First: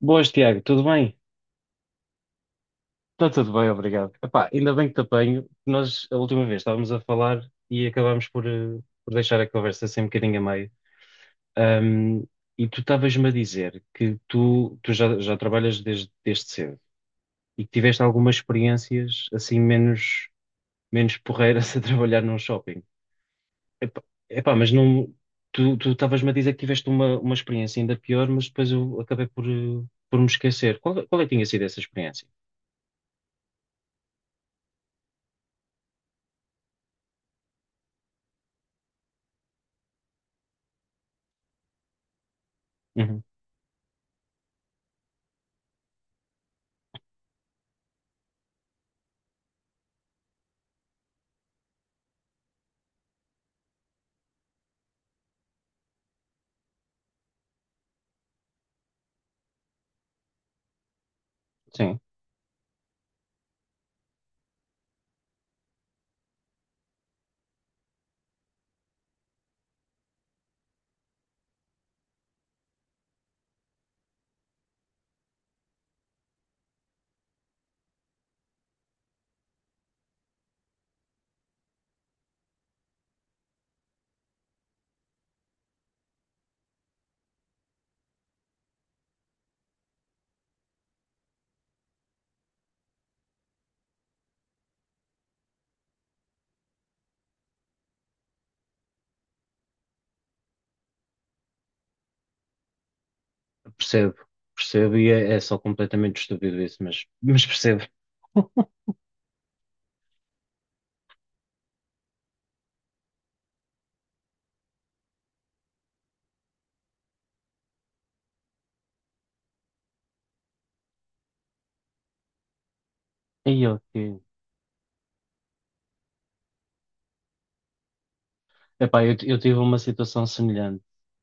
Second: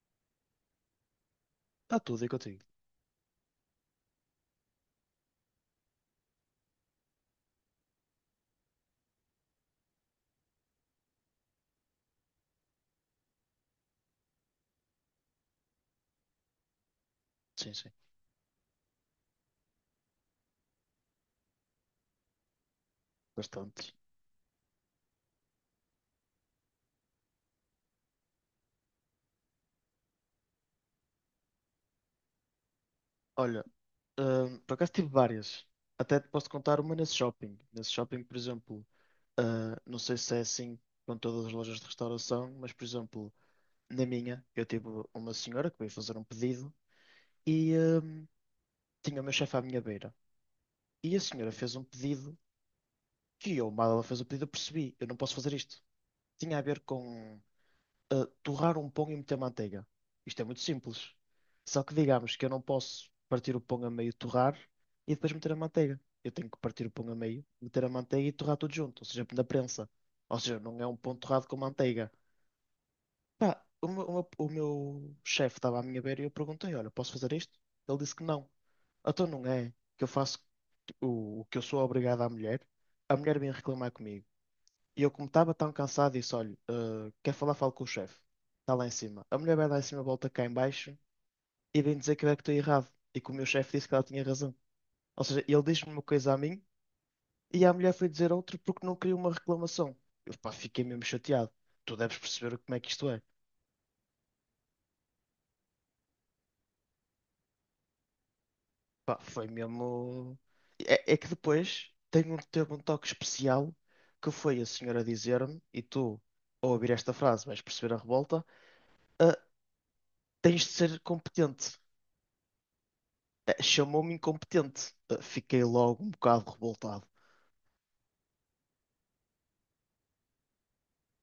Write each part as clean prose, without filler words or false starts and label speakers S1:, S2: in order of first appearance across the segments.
S1: Boas, Tiago, tudo bem?
S2: Está tudo aí contigo.
S1: Está tudo bem, obrigado. Epá, ainda bem que te apanho. Nós, a última vez, estávamos a falar e acabámos por, por deixar a conversa assim um bocadinho a meio. Ahm, e tu estavas-me a dizer que tu já trabalhas desde cedo e que
S2: Sim, sim.
S1: tiveste algumas experiências assim menos porreiras a trabalhar num shopping.
S2: Bastante.
S1: Epá, epá, mas não, tu estavas-me a dizer que tiveste uma experiência ainda pior, mas depois eu acabei por, por me esquecer. Qual é que tinha sido essa experiência?
S2: Olha, por acaso tive várias. Até te posso contar uma nesse shopping. Nesse shopping, por exemplo, não sei se é assim com todas as lojas de restauração, mas, por
S1: Uhum,
S2: exemplo, na minha, eu tive uma senhora que veio fazer um pedido e tinha o meu chefe à minha beira. E a senhora fez um pedido que eu, mal ela fez o pedido, eu percebi, eu não posso fazer isto. Tinha a ver com torrar um pão e meter manteiga. Isto é muito simples. Só que
S1: sim.
S2: digamos que eu não posso partir o pão a meio, torrar e depois meter a manteiga. Eu tenho que partir o pão a meio, meter a manteiga e torrar tudo junto, ou seja, na prensa. Ou seja, não é um pão torrado com manteiga. Pá, o meu chefe estava à minha beira e eu perguntei: Olha, posso fazer isto? Ele disse que não. Então não é que eu faço o que eu sou obrigado à mulher. A mulher vem reclamar comigo. E eu, como estava tão cansado, disse: Olha, quer falar? Falo com o chefe. Está lá em cima. A mulher vai lá em cima, volta cá em baixo e vem dizer que eu é que estou errado. E que o meu chefe disse que ela tinha razão. Ou seja, ele disse-me uma coisa a mim e a mulher foi dizer outra porque não queria uma reclamação. Eu, pá, fiquei mesmo chateado. Tu deves perceber como é que isto é.
S1: Percebo, percebo, e é só completamente estúpido isso, mas percebo.
S2: Pá, foi mesmo. É, é que depois tem um, teve um toque especial que foi a senhora dizer-me, e tu, ao ouvir esta frase, vais perceber a revolta. "Ah, tens de ser competente."
S1: E eu
S2: Chamou-me
S1: que.
S2: incompetente. Fiquei logo um bocado revoltado.
S1: Epá, eu tive uma situação semelhante,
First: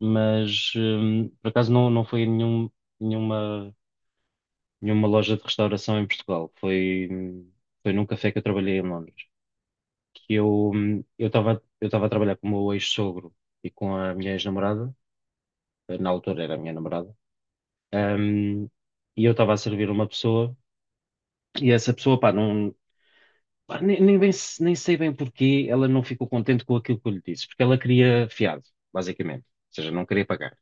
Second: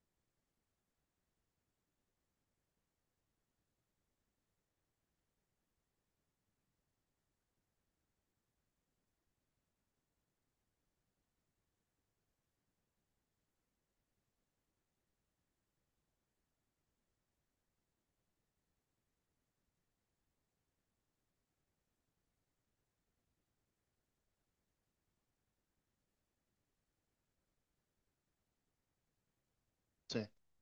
S1: mas por acaso não foi em nenhuma, nenhuma loja de restauração em Portugal. Foi num café que eu trabalhei em Londres. Que eu estava a trabalhar com o meu ex-sogro e com a minha ex-namorada, na altura era a minha namorada, hum, e eu estava a servir uma pessoa, e essa pessoa, pá, não. Pá, nem sei bem porquê ela não ficou contente com aquilo que eu lhe disse, porque ela queria fiado, basicamente. Ou seja, não queria
S2: Sim,
S1: pagar.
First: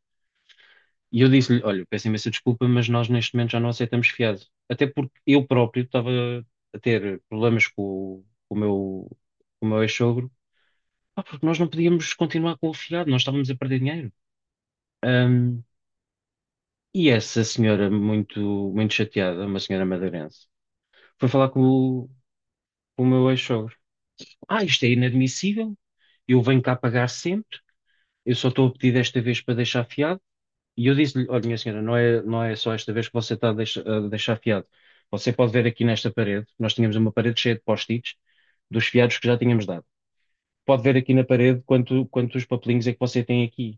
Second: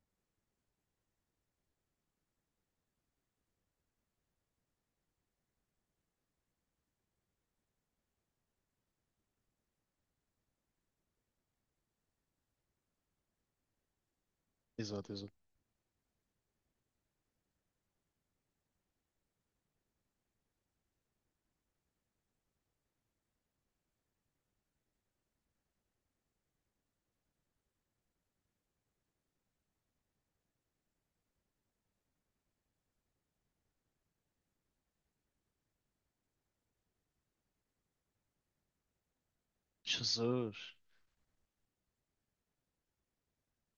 S1: E eu disse-lhe: Olha, peço imensa desculpa, mas nós neste momento já não aceitamos fiado. Até porque eu próprio estava a ter problemas com o meu ex-sogro, pá, porque nós não podíamos continuar com o fiado, nós estávamos a perder dinheiro.
S2: exato, exato.
S1: Ahm, e essa senhora, muito, muito chateada, uma senhora madeirense, foi falar com o meu ex-sogro: Ah, isto é inadmissível, eu venho cá pagar sempre. Eu só estou a pedir desta vez para deixar fiado. E eu disse-lhe, olha, minha senhora, não é só esta vez que você está a deixar fiado. Você pode ver aqui nesta parede, nós tínhamos uma parede cheia de post-its dos fiados que já tínhamos dado.
S2: Jesus,
S1: Pode ver aqui na parede quantos papelinhos é que você tem aqui.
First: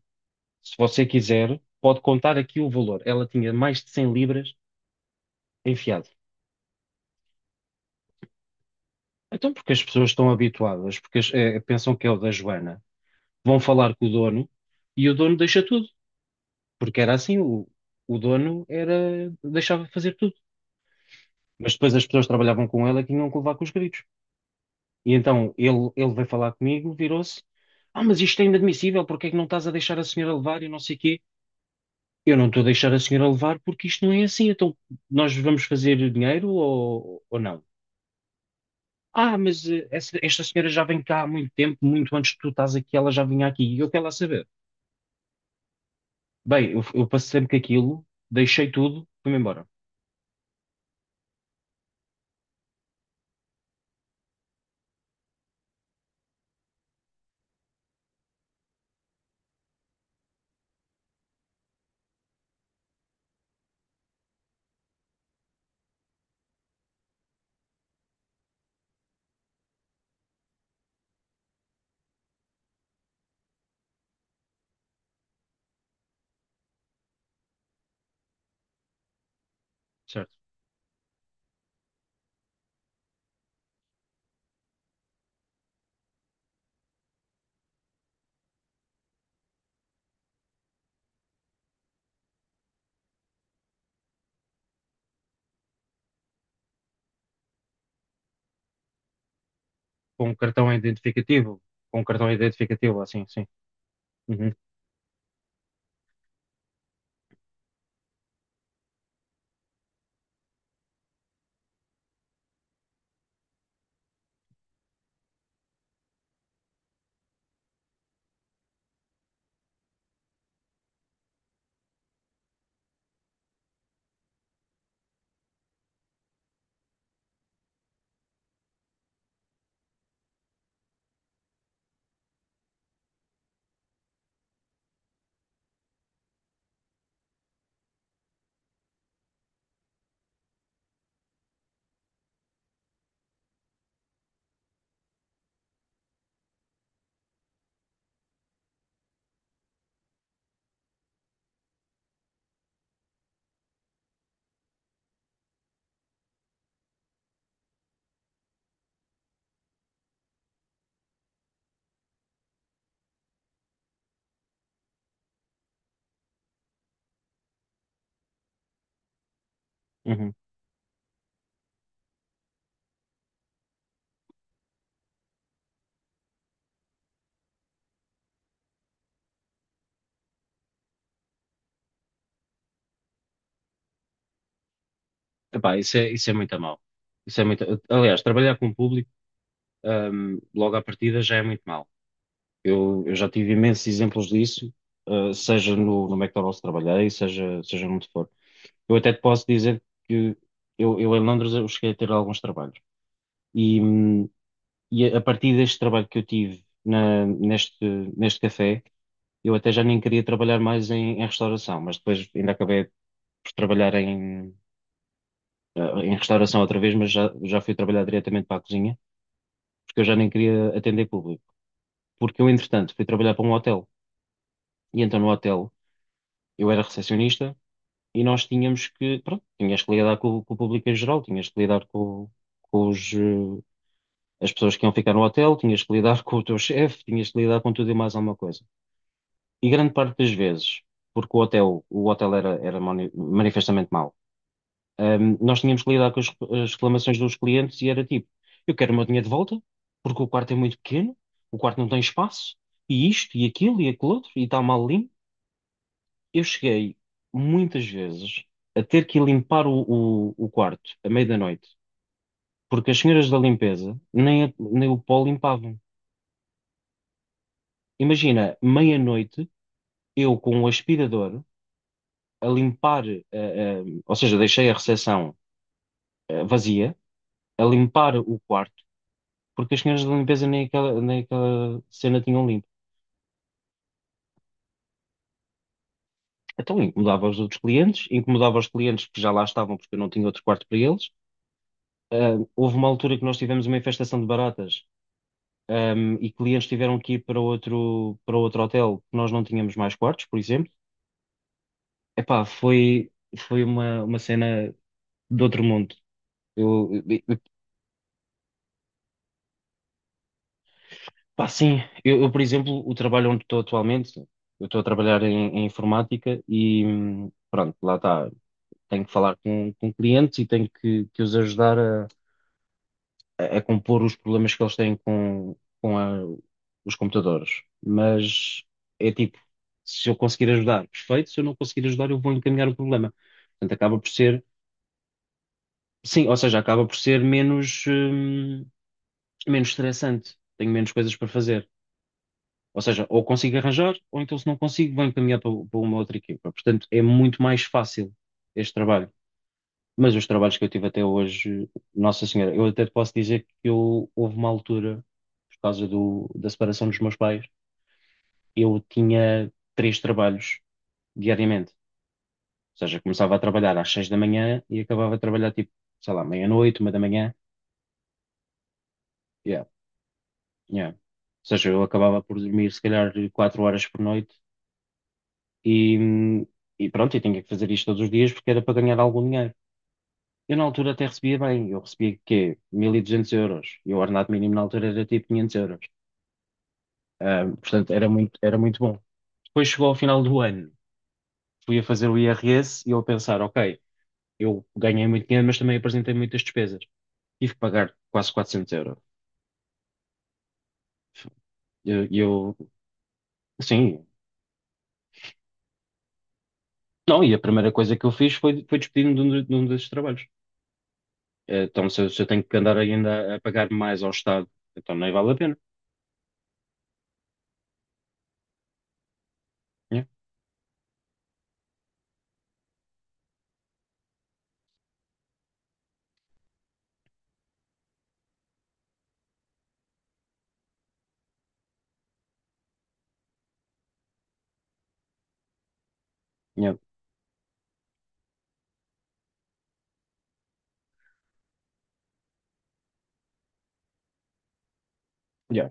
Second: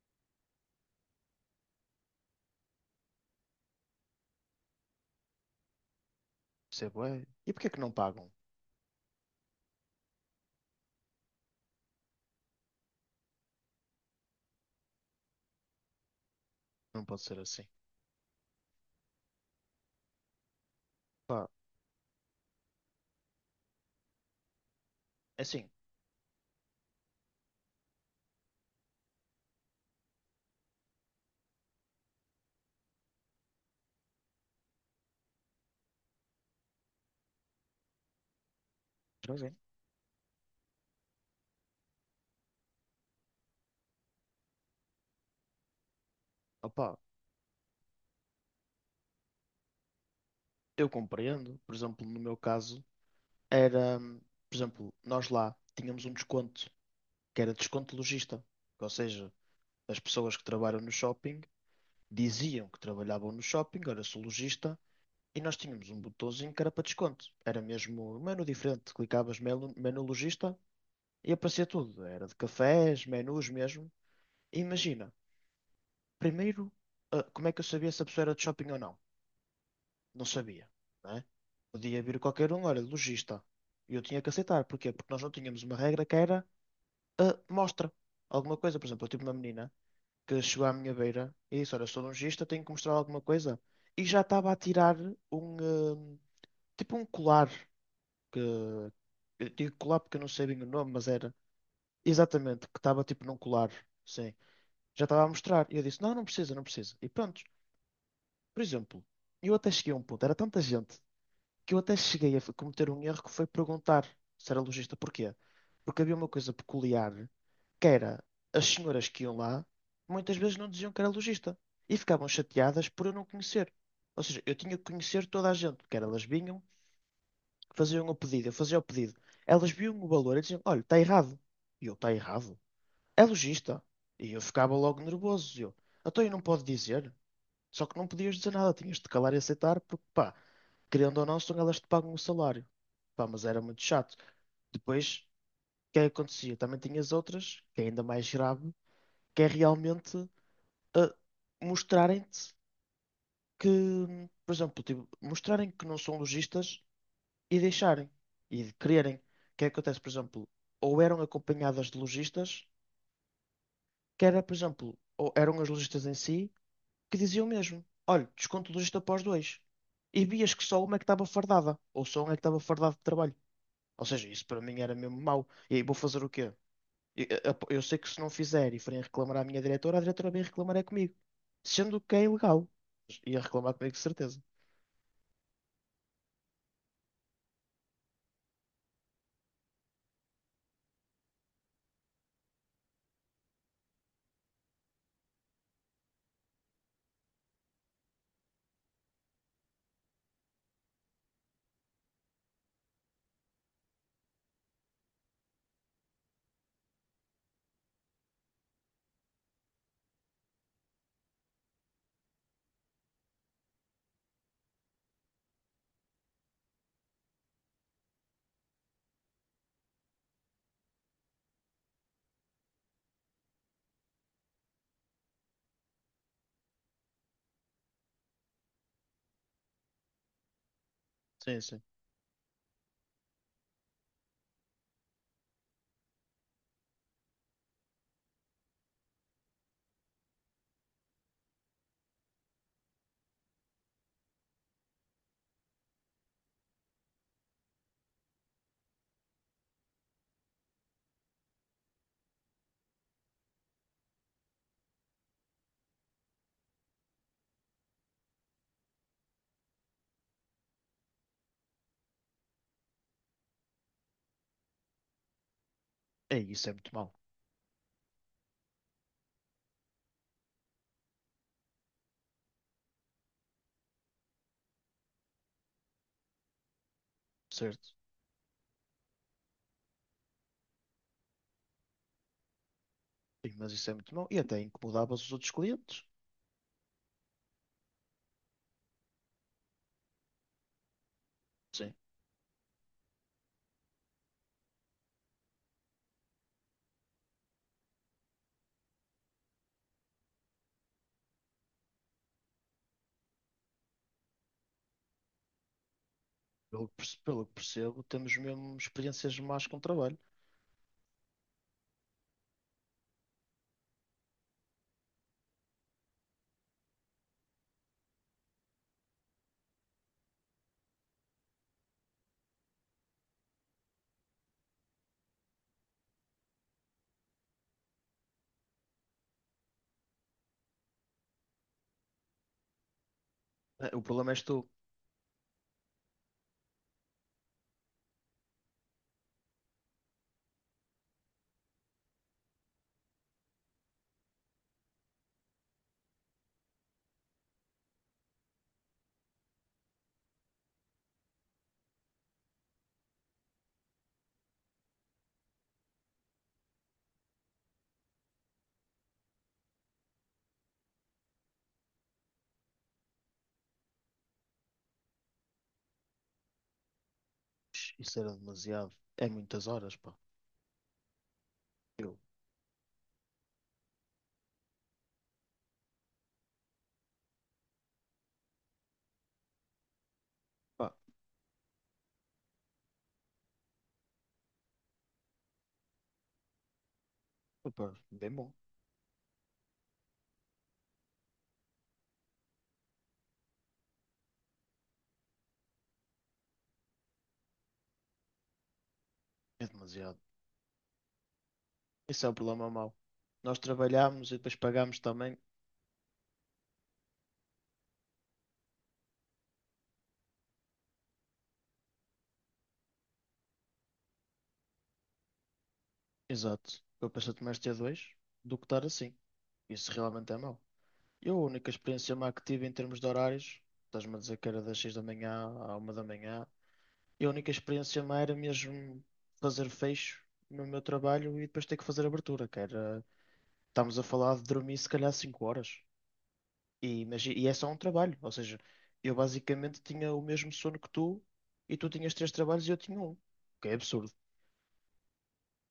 S1: Se você quiser, pode contar aqui o valor. Ela tinha mais de 100 libras em fiado.
S2: isso é bué. E porquê que não pagam?
S1: Então, porque as pessoas estão habituadas, porque pensam que é o da Joana, vão falar com o dono e o dono deixa tudo, porque
S2: Não
S1: era
S2: pode
S1: assim,
S2: ser assim.
S1: o dono era, deixava fazer tudo.
S2: Pá,
S1: Mas depois as pessoas que trabalhavam com ele é que tinham que levar com os gritos. E
S2: é
S1: então
S2: assim,
S1: ele veio falar comigo, virou-se: Ah, mas isto é inadmissível, porque é que não estás a deixar a senhora levar e não sei quê? Eu não estou a deixar a senhora levar porque isto não é assim. Então nós vamos fazer dinheiro ou não? Ah,
S2: joguem.
S1: esta senhora já vem cá há muito tempo, muito antes que tu estás aqui, ela já vinha aqui e eu quero lá saber. Bem, eu,
S2: Opá,
S1: eu passei sempre com aquilo, deixei tudo, fui-me embora,
S2: eu compreendo. Por exemplo, no meu caso, era, por exemplo, nós lá tínhamos um desconto, que era desconto lojista. Ou seja, as pessoas que trabalham no shopping diziam que trabalhavam no shopping, era sou lojista, e nós tínhamos um botãozinho que era para desconto. Era mesmo um menu diferente. Clicavas menu, menu lojista. E aparecia tudo. Era de cafés, menus mesmo. E imagina, primeiro, como é que eu sabia se a pessoa era de shopping ou não? Não
S1: certo?
S2: sabia, não é? Podia vir qualquer um, olha, lojista. E eu tinha que aceitar. Porquê? Porque nós não tínhamos uma regra que era mostra alguma coisa. Por exemplo, eu tive uma menina que chegou à minha beira e disse, olha, sou lojista, tenho que mostrar alguma coisa. E já estava a tirar um, tipo um colar. Que, eu digo colar porque eu
S1: Com
S2: não
S1: um
S2: sei bem o
S1: cartão
S2: nome, mas era
S1: identificativo, com um cartão
S2: exatamente, que
S1: identificativo,
S2: estava
S1: assim,
S2: tipo num
S1: sim.
S2: colar. Sim.
S1: Uhum,
S2: Já estava a mostrar. E eu disse: não, não precisa, não precisa. E pronto. Por exemplo, eu até cheguei a um ponto, era tanta gente, que eu até cheguei a cometer um erro que foi perguntar se era lojista porquê. Porque havia uma coisa peculiar, que era as senhoras que iam lá, muitas vezes não diziam que era lojista. E ficavam chateadas por eu não conhecer. Ou seja, eu tinha que conhecer toda a gente, porque elas vinham, faziam o pedido, eu fazia o pedido. Elas viam o valor e diziam: olha, está errado. E eu: está errado. É lojista. E eu ficava logo nervoso. E eu, então eu não pode dizer. Só que não podias dizer nada, tinhas de calar e aceitar, porque pá, querendo ou não, são elas que te pagam o salário. Pá, mas era muito chato. Depois, o que é que acontecia? Também tinhas outras, que é ainda mais grave, que é realmente ah, mostrarem-te que, por exemplo, tipo, mostrarem que não são lojistas e deixarem, e de quererem. O que é que acontece, por exemplo, ou eram acompanhadas de lojistas, que era, por exemplo, ou eram as lojistas em si, que dizia o mesmo. Olha, desconto do gesto após dois. E
S1: uhum.
S2: vias que só uma é que estava fardada, ou só um é que estava fardado de trabalho. Ou seja, isso para mim era mesmo mau. E aí vou fazer o quê? Eu sei que se não fizer e forem reclamar à minha diretora, a diretora vem reclamar é comigo. Sendo que é ilegal. Ia reclamar comigo de certeza.
S1: Epá, isso é muito a mal. Isso é muito. Aliás, trabalhar com o público, logo à partida já é muito mal. Eu já tive imensos exemplos disso, seja no McDonald's que trabalhei, seja onde for. Eu até te posso dizer que eu em Londres eu cheguei a ter alguns trabalhos. E, hum, e a partir deste trabalho que eu tive neste café, eu até já nem queria trabalhar mais em restauração, mas depois ainda acabei por trabalhar em restauração outra vez, mas já fui trabalhar diretamente para a cozinha. Porque eu já nem queria atender público. Porque eu, entretanto, fui trabalhar para um hotel. E então no hotel eu era recepcionista e nós tínhamos que, pronto, tinhas que lidar com o público em geral, tinhas que
S2: Sim, sim.
S1: lidar com os, eh, as pessoas que iam ficar no hotel, tinhas que lidar com o teu chefe, tinhas que lidar com tudo e mais alguma coisa. E grande parte das vezes, porque o hotel era manifestamente mau. Nós tínhamos que lidar com as reclamações dos clientes e era tipo, eu quero o meu dinheiro de volta, porque o quarto é muito pequeno, o quarto não tem espaço, e isto, e aquilo outro, e está mal limpo. Eu cheguei muitas vezes a ter que limpar o quarto à meia da noite, porque as senhoras da limpeza nem o pó limpavam.
S2: É, isso é muito mau,
S1: Imagina, meia-noite, eu com o aspirador a limpar, ou seja, deixei a recepção vazia, a
S2: certo?
S1: limpar o quarto porque as senhoras da limpeza nem aquela cena tinham limpo.
S2: Sim, mas isso é muito mau. E até incomodava os outros clientes.
S1: Então incomodava os outros clientes, incomodava os clientes que já lá estavam porque eu não tinha outro quarto para eles.
S2: Sim.
S1: Ah, houve uma altura que nós tivemos uma infestação de baratas, e clientes tiveram que ir para outro hotel, que nós não tínhamos mais quartos, por exemplo. Epá, foi uma cena de outro mundo.
S2: Pelo
S1: Eu,
S2: que
S1: eu- eu-
S2: pelo que percebo, temos mesmo experiências más com o trabalho.
S1: Pá, sim, eu, por exemplo, o trabalho onde estou atualmente, eu estou a trabalhar em informática e pronto, lá está. Tenho que falar com clientes e tenho que os ajudar a compor os problemas que eles têm com a- os computadores. Mas é tipo, se eu conseguir ajudar, perfeito, se eu não conseguir ajudar, eu vou encaminhar o problema. Portanto, acaba
S2: O
S1: por
S2: problema
S1: ser,
S2: és tu.
S1: sim, ou seja, acaba por ser menos estressante, tenho menos coisas para fazer. Ou seja, ou consigo arranjar, ou então se não consigo, vou encaminhar para uma outra equipa. Portanto, é muito mais fácil este trabalho. Mas os trabalhos que eu tive até hoje, Nossa Senhora, eu até te posso dizer que houve uma altura, por causa da separação dos meus pais, eu tinha três trabalhos diariamente. Ou seja, começava a trabalhar às 6 da manhã e acabava a trabalhar tipo, sei lá, meia-noite, 1 da manhã.
S2: Isso era demasiado. É
S1: Yeah,
S2: muitas horas, pá.
S1: yeah. Ou seja, eu
S2: Eu,
S1: acabava por dormir se calhar 4 horas por noite e, e pronto, eu tinha que fazer isto todos os dias porque era para ganhar algum dinheiro. Eu na altura
S2: pá,
S1: até recebia bem, eu recebia quê? 1.200 euros e o ordenado mínimo na altura era tipo 500 euros. Portanto,
S2: opa,
S1: era
S2: bem
S1: muito,
S2: bom.
S1: era muito bom. Depois chegou ao final do ano, fui a fazer o IRS e eu a pensar, ok, eu ganhei muito dinheiro, mas também apresentei muitas despesas. Tive que pagar quase 400 euros.
S2: É demasiado.
S1: E eu,
S2: Isso é o problema
S1: eu-
S2: mau. Nós
S1: sim,
S2: trabalhámos e depois pagámos também.
S1: não, e a primeira coisa que eu fiz foi despedir-me de um desses trabalhos. Então, se eu tenho que andar ainda a pagar mais ao Estado, então nem vale a pena.
S2: Exato. Eu pensei mais ter dois do que estar assim. Isso
S1: Yeah,
S2: realmente é mau. Eu, a única experiência má que tive em termos de horários, estás-me a dizer que era das 6 da manhã à 1 da manhã, e a única experiência má era mesmo fazer fecho no meu trabalho e depois ter que fazer abertura, que era. Estamos a falar de dormir se calhar 5 horas.
S1: yeah,
S2: E, mas, e é só um trabalho. Ou seja, eu basicamente tinha o mesmo sono que tu e tu tinhas 3 trabalhos e eu tinha um. Que é absurdo.
S1: yeah.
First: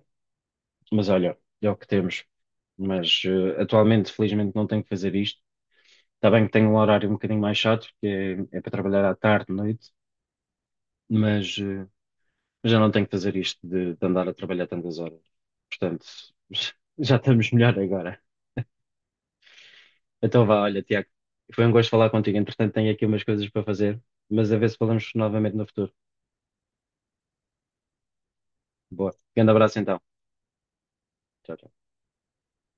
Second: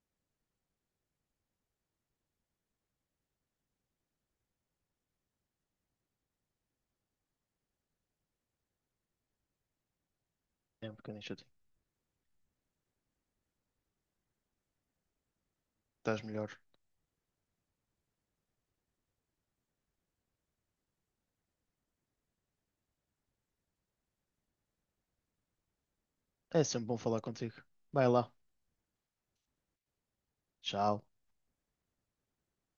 S1: Mas olha, é o que temos. Mas atualmente, felizmente, não tenho que fazer isto. Está bem que tenho um horário um bocadinho mais chato, porque é para trabalhar à tarde, noite,
S2: É um bocadinho chatinho.
S1: mas já não tenho que fazer isto de andar a trabalhar tantas horas. Portanto,
S2: Estás melhor.
S1: já estamos melhor agora. Então vá, olha, Tiago, foi um gosto falar contigo. Entretanto, tenho aqui umas coisas para fazer, mas a ver se falamos novamente no futuro.
S2: É sempre bom falar contigo. Vai lá.
S1: Boa. Grande abraço então.
S2: Tchau.
S1: Tchau, tchau.